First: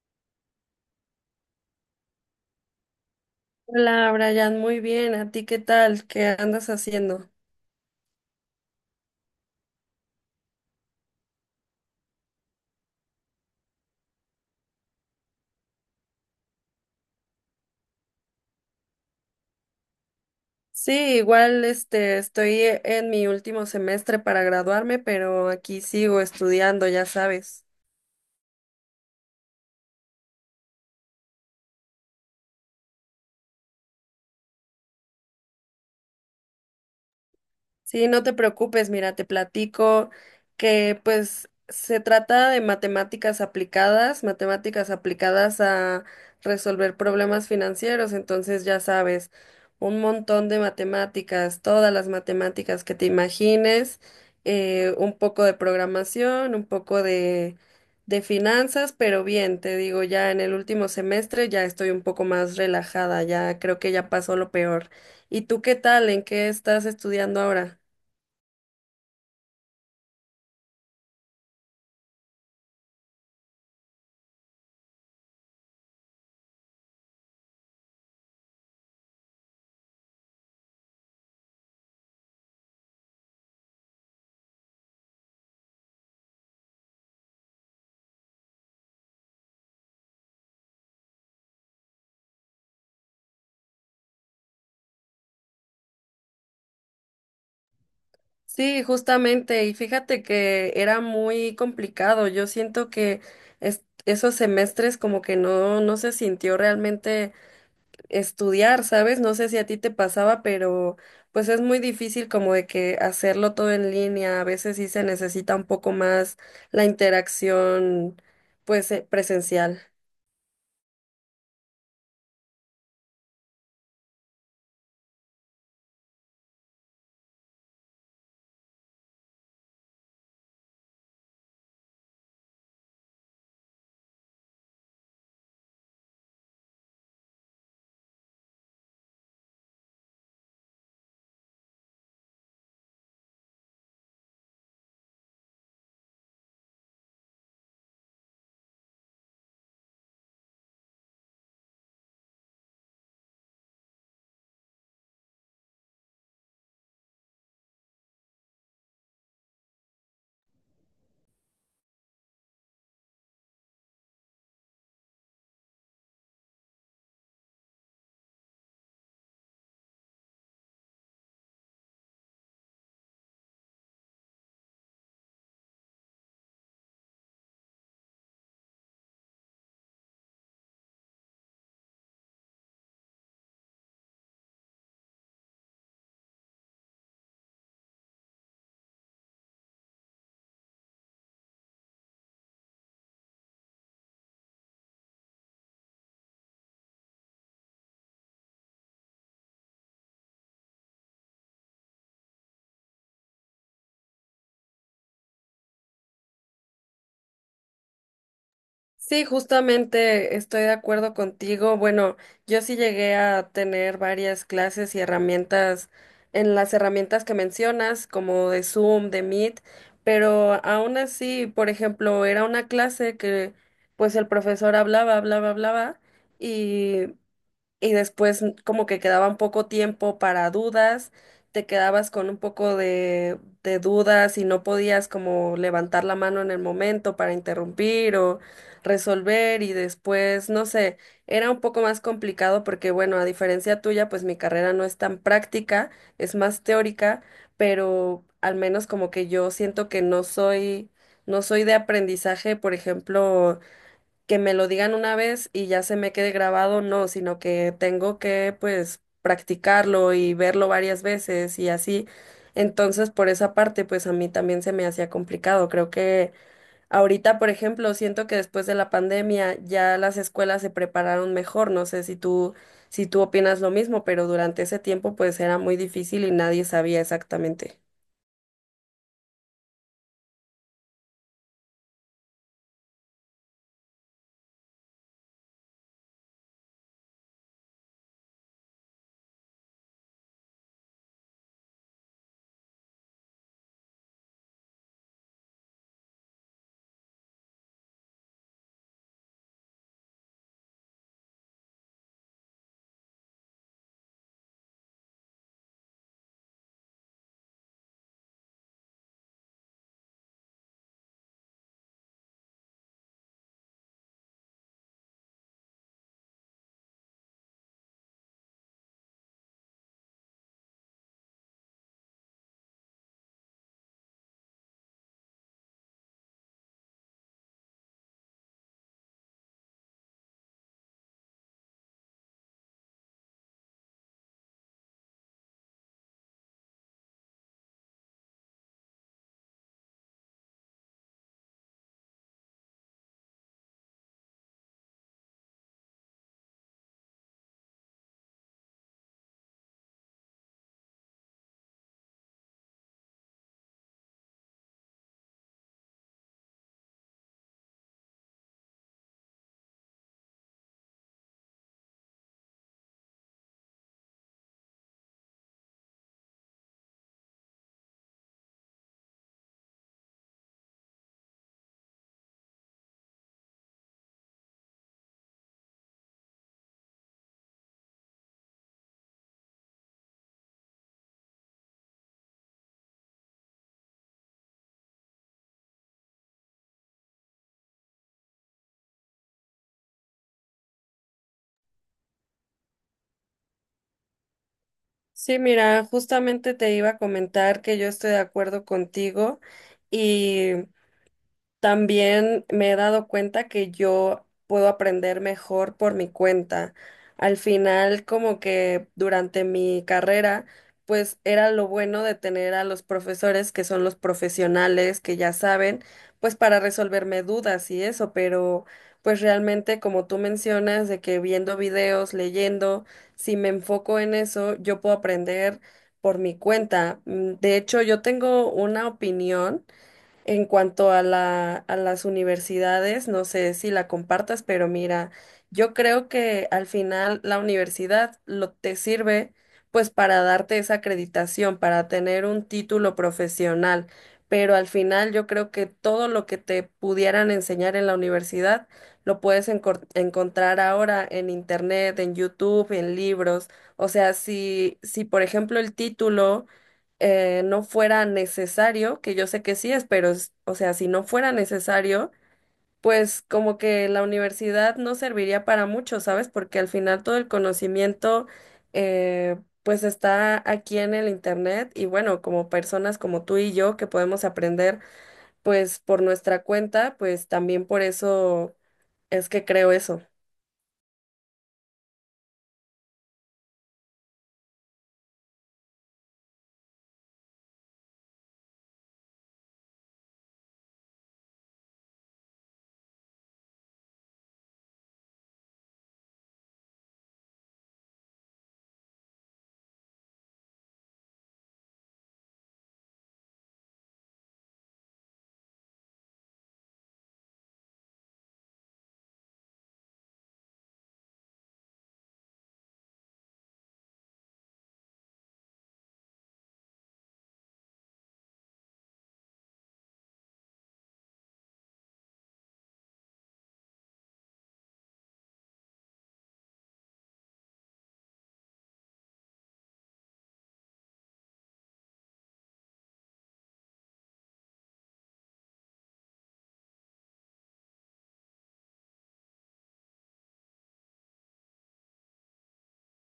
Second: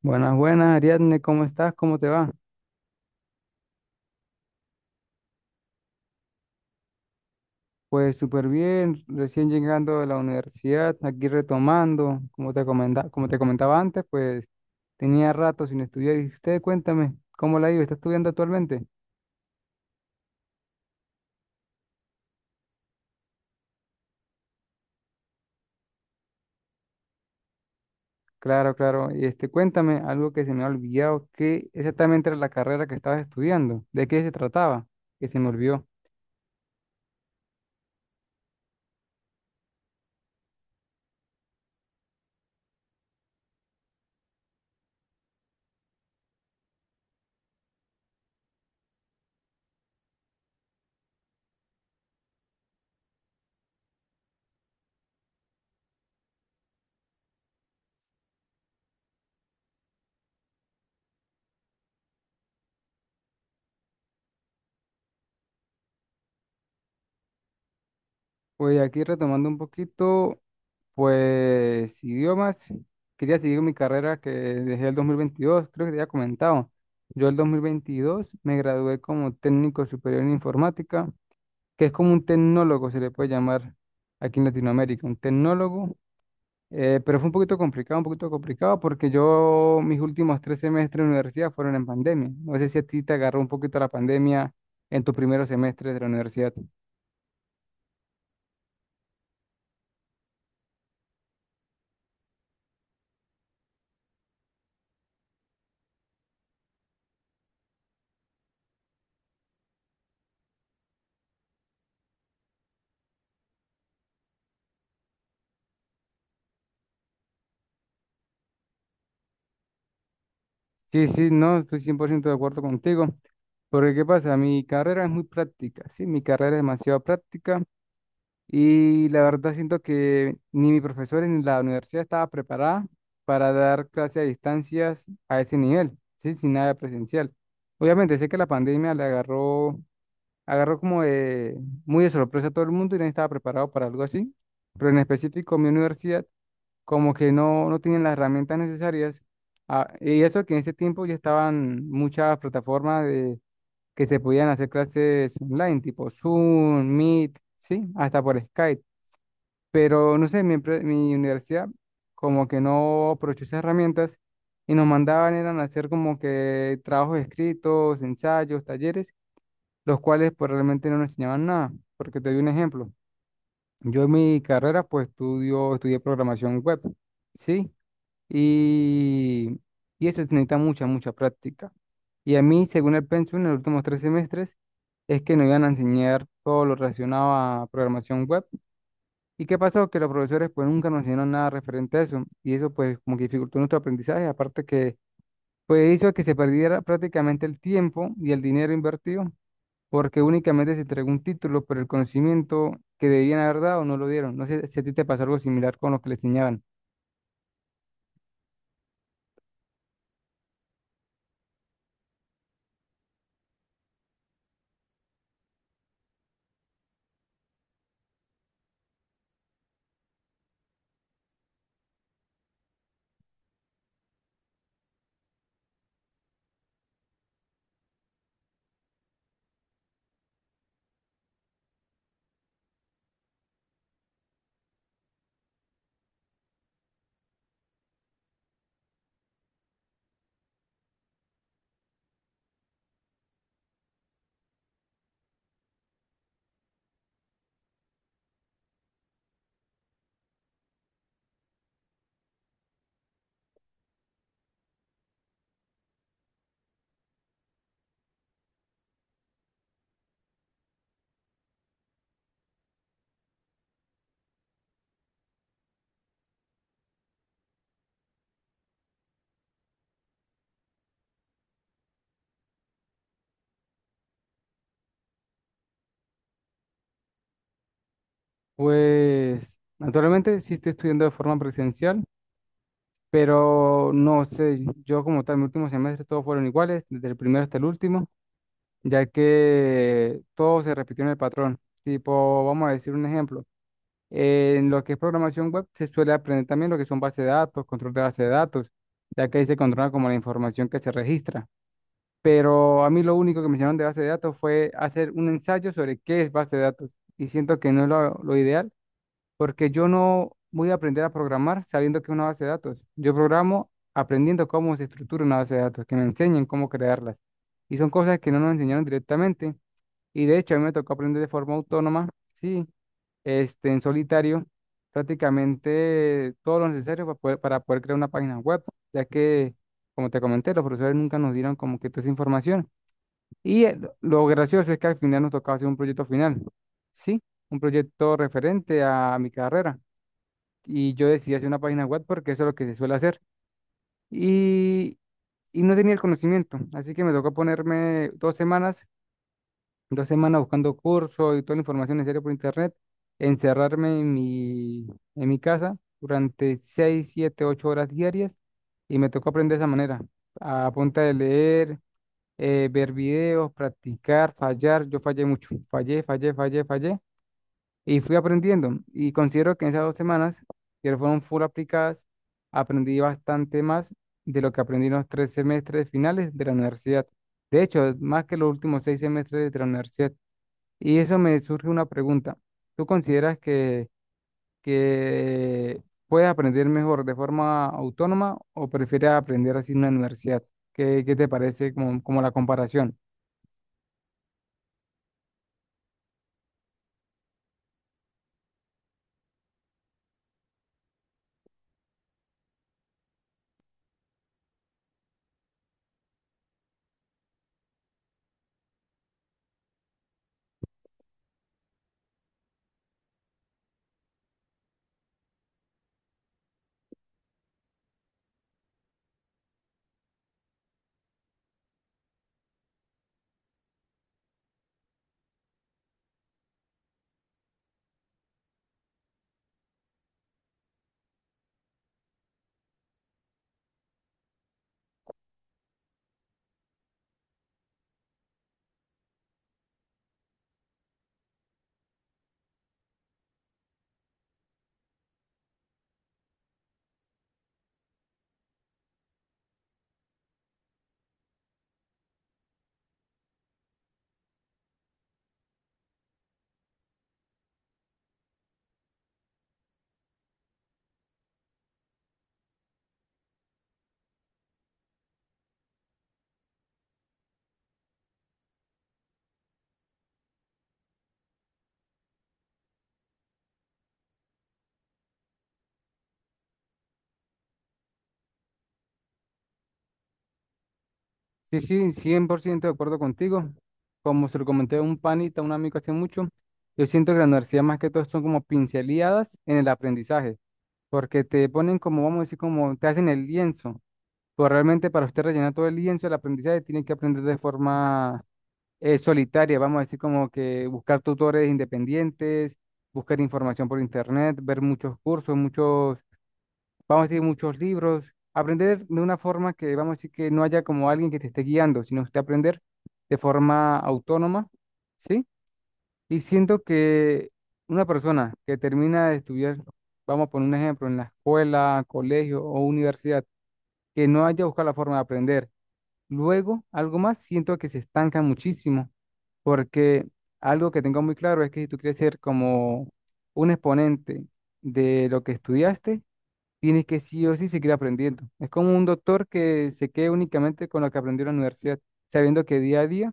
Buenas, buenas, Ariadne, ¿cómo estás? ¿Cómo te va? Hola, Brian, muy bien. ¿A ti qué tal? ¿Qué andas haciendo? Pues súper bien, recién llegando de la universidad, aquí retomando, como te comentaba antes, pues tenía rato sin estudiar y usted cuéntame, ¿cómo la ha ido? ¿Está estudiando actualmente? Sí, igual este estoy en mi último semestre para graduarme, pero aquí sigo estudiando, ya sabes. Claro, claro, y cuéntame algo que se me ha olvidado, ¿qué exactamente era la carrera que estabas estudiando? ¿De qué se trataba? Que se me olvidó. Sí, no te preocupes, mira, te platico que pues se trata de matemáticas aplicadas a resolver problemas financieros, entonces ya sabes, un montón de matemáticas, todas las matemáticas que te imagines, un poco de programación, de finanzas, pero bien, te digo, ya en el último semestre ya estoy un poco más relajada, ya creo que ya pasó lo peor. ¿Y tú qué tal? ¿En qué estás estudiando ahora? Pues aquí retomando un poquito, pues idiomas, quería seguir mi carrera que dejé el 2022, creo que te había comentado. Yo el 2022 me gradué como técnico superior en informática, que es como un tecnólogo, se le puede llamar aquí en Latinoamérica, un tecnólogo, pero fue un poquito complicado porque yo mis últimos 3 semestres de universidad fueron en pandemia. No sé si a ti te agarró un poquito la pandemia en tus primeros semestres de la universidad. Sí, justamente, y fíjate que era muy complicado. Yo siento que esos semestres como que no, no se sintió realmente estudiar, ¿sabes? No sé si a ti te pasaba, pero pues es muy difícil como de que hacerlo todo en línea. A veces sí se necesita un poco más la interacción, pues, presencial. Sí, sí, no, estoy 100% de acuerdo contigo. Porque, ¿qué pasa? Mi carrera es muy práctica, sí, mi carrera es demasiado práctica y la verdad siento que ni mis profesores ni la universidad estaba preparada para dar clases a distancias a ese nivel, sí, sin nada presencial. Obviamente sé que la pandemia le agarró, agarró como de- muy de sorpresa a todo el mundo y nadie estaba preparado para algo así, pero en específico mi universidad como que no, no tienen las herramientas necesarias. Ah, y eso que en ese tiempo ya estaban muchas plataformas de, que se podían hacer clases online, tipo Zoom, Meet, sí, hasta por Skype. Pero no sé, mi universidad como que no aprovechó esas herramientas y nos mandaban eran a hacer como que trabajos escritos, ensayos, talleres, los cuales pues realmente no nos enseñaban nada. Porque te doy un ejemplo. Yo en mi carrera pues estudio, estudié programación web, ¿sí? Y, y eso necesita mucha, mucha práctica. Y a mí, según el pensum, en los últimos 3 semestres, es que nos iban a enseñar todo lo relacionado a programación web. ¿Y qué pasó? Que los profesores pues nunca nos enseñaron nada referente a eso y eso pues como que dificultó nuestro aprendizaje, aparte que pues hizo que se perdiera prácticamente el tiempo y el dinero invertido porque únicamente se entregó un título, pero el conocimiento que debían haber dado no lo dieron. No sé si a ti te pasó algo similar con lo que le enseñaban. Sí, justamente estoy de acuerdo contigo. Bueno, yo sí llegué a tener varias clases y herramientas en las herramientas que mencionas, como de Zoom, de Meet, pero aún así, por ejemplo, era una clase que pues el profesor hablaba y después como que quedaba un poco tiempo para dudas, te quedabas con un poco de dudas y no podías como levantar la mano en el momento para interrumpir o resolver y después, no sé, era un poco más complicado porque bueno, a diferencia tuya, pues mi carrera no es tan práctica, es más teórica, pero al menos como que yo siento que no soy de aprendizaje, por ejemplo, que me lo digan una vez y ya se me quede grabado, no, sino que tengo que pues practicarlo y verlo varias veces y así. Entonces, por esa parte, pues a mí también se me hacía complicado. Creo que ahorita, por ejemplo, siento que después de la pandemia ya las escuelas se prepararon mejor. No sé si tú, si tú opinas lo mismo, pero durante ese tiempo pues era muy difícil y nadie sabía exactamente. Pues naturalmente sí estoy estudiando de forma presencial, pero no sé, yo como tal, mi último semestre todos fueron iguales, desde el primero hasta el último, ya que todo se repitió en el patrón. Tipo, vamos a decir un ejemplo, en lo que es programación web se suele aprender también lo que son bases de datos, control de base de datos, ya que ahí se controla como la información que se registra. Pero a mí lo único que me enseñaron de base de datos fue hacer un ensayo sobre qué es base de datos y siento que no es lo ideal porque yo no voy a aprender a programar sabiendo que es una base de datos. Yo programo aprendiendo cómo se estructura una base de datos, que me enseñen cómo crearlas. Y son cosas que no nos enseñaron directamente. Y de hecho, a mí me tocó aprender de forma autónoma, sí, en solitario, prácticamente todo lo necesario para poder crear una página web, ya que, como te comenté, los profesores nunca nos dieron como que toda esa información. Y lo gracioso es que al final nos tocaba hacer un proyecto final, sí, un proyecto referente a mi carrera y yo decidí hacer una página web porque eso es lo que se suele hacer. Y, y no tenía el conocimiento, así que me tocó ponerme 2 semanas, 2 semanas buscando cursos y toda la información necesaria por internet, encerrarme en mi casa durante 6, 7, 8 horas diarias y me tocó aprender de esa manera, a punta de leer, ver videos, practicar, fallar. Yo fallé mucho, fallé, fallé, fallé, fallé y fui aprendiendo. Y considero que en esas 2 semanas, que fueron full aplicadas, aprendí bastante más de lo que aprendí en los 3 semestres finales de la universidad. De hecho, más que los últimos 6 semestres de la universidad. Y eso me surge una pregunta. ¿Tú consideras que, que puedes aprender mejor de forma autónoma o prefieres aprender así en una universidad? ¿Qué te parece como la comparación? Sí, mira, justamente te iba a comentar que yo estoy de acuerdo contigo y también me he dado cuenta que yo puedo aprender mejor por mi cuenta. Al final, como que durante mi carrera, pues era lo bueno de tener a los profesores que son los profesionales que ya saben, pues para resolverme dudas y eso, pero pues realmente como tú mencionas, de que viendo videos, leyendo, si me enfoco en eso, yo puedo aprender por mi cuenta. Mm. De hecho, yo tengo una opinión en cuanto a a las universidades, no sé si la compartas, pero mira, yo creo que al final la universidad lo te sirve pues para darte esa acreditación, para tener un título profesional, pero al final yo creo que todo lo que te pudieran enseñar en la universidad lo puedes encontrar ahora en internet, en YouTube, en libros. O sea, si por ejemplo el título no fuera necesario, que yo sé que sí es, pero, o sea, si no fuera necesario, pues como que la universidad no serviría para mucho, ¿sabes? Porque al final todo el conocimiento, eh, pues está aquí en el internet y bueno, como personas como tú y yo que podemos aprender, pues por nuestra cuenta, pues también por eso es que creo eso. Sí, sí, 100% de acuerdo contigo. Como se lo comenté a un panita, a un amigo hace mucho, yo siento que la universidad más que todo son como pinceladas en el aprendizaje, porque te ponen como, vamos a decir, como te hacen el lienzo, pero realmente para usted rellenar todo el lienzo del aprendizaje tiene que aprender de forma solitaria, vamos a decir, como que buscar tutores independientes, buscar información por internet, ver muchos cursos, muchos vamos a decir, muchos libros, aprender de una forma que, vamos a decir, que no haya como alguien que te esté guiando, sino usted aprender de forma autónoma, ¿sí? Y siento que una persona que termina de estudiar, vamos a poner un ejemplo, en la escuela, colegio o universidad, que no haya buscado la forma de aprender, luego algo más, siento que se estanca muchísimo, porque algo que tengo muy claro es que si tú quieres ser como un exponente de lo que estudiaste, tienes que sí o sí seguir aprendiendo. Es como un doctor que se quede únicamente con lo que aprendió en la universidad, sabiendo que día a día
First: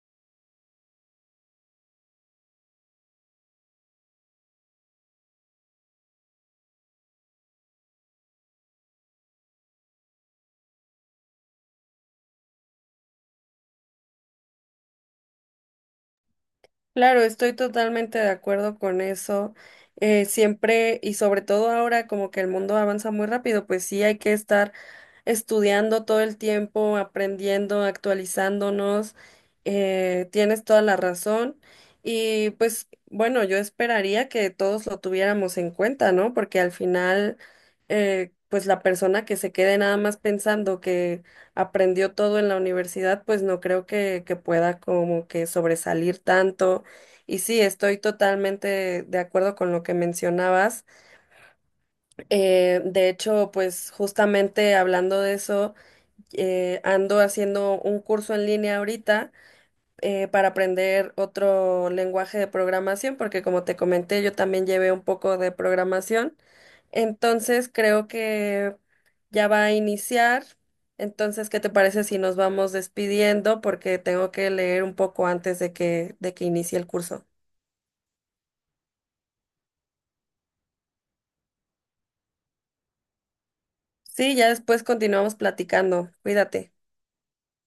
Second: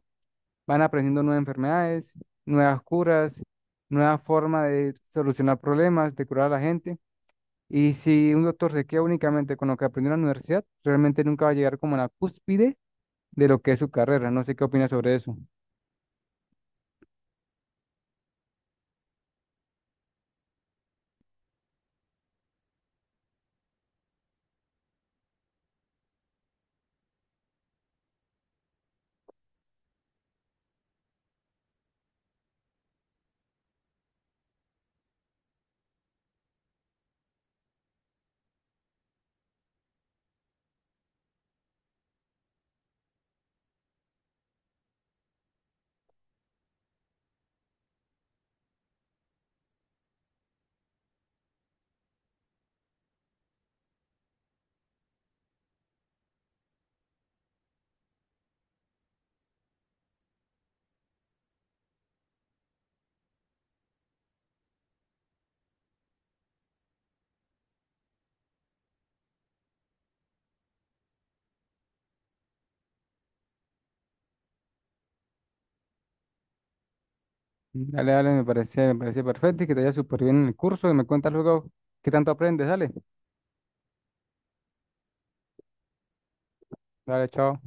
van aprendiendo nuevas enfermedades, nuevas curas, nuevas formas de solucionar problemas, de curar a la gente. Y si un doctor se queda únicamente con lo que aprendió en la universidad, realmente nunca va a llegar como a la cúspide de lo que es su carrera. No sé qué opinas sobre eso. Claro, estoy totalmente de acuerdo con eso. Siempre y sobre todo ahora como que el mundo avanza muy rápido, pues sí hay que estar estudiando todo el tiempo, aprendiendo, actualizándonos. Tienes toda la razón. Y pues bueno, yo esperaría que todos lo tuviéramos en cuenta, ¿no? Porque al final, pues la persona que se quede nada más pensando que aprendió todo en la universidad, pues no creo que pueda como que sobresalir tanto. Y sí, estoy totalmente de acuerdo con lo que mencionabas. De hecho, pues justamente hablando de eso, ando haciendo un curso en línea ahorita para aprender otro lenguaje de programación, porque como te comenté, yo también llevé un poco de programación. Entonces creo que ya va a iniciar. Entonces, ¿qué te parece si nos vamos despidiendo? Porque tengo que leer un poco antes de de que inicie el curso. Dale, dale, me parece perfecto y que te vaya súper bien en el curso y me cuentas luego qué tanto aprendes. Dale, Sí, ya después continuamos platicando. Cuídate. dale, chao.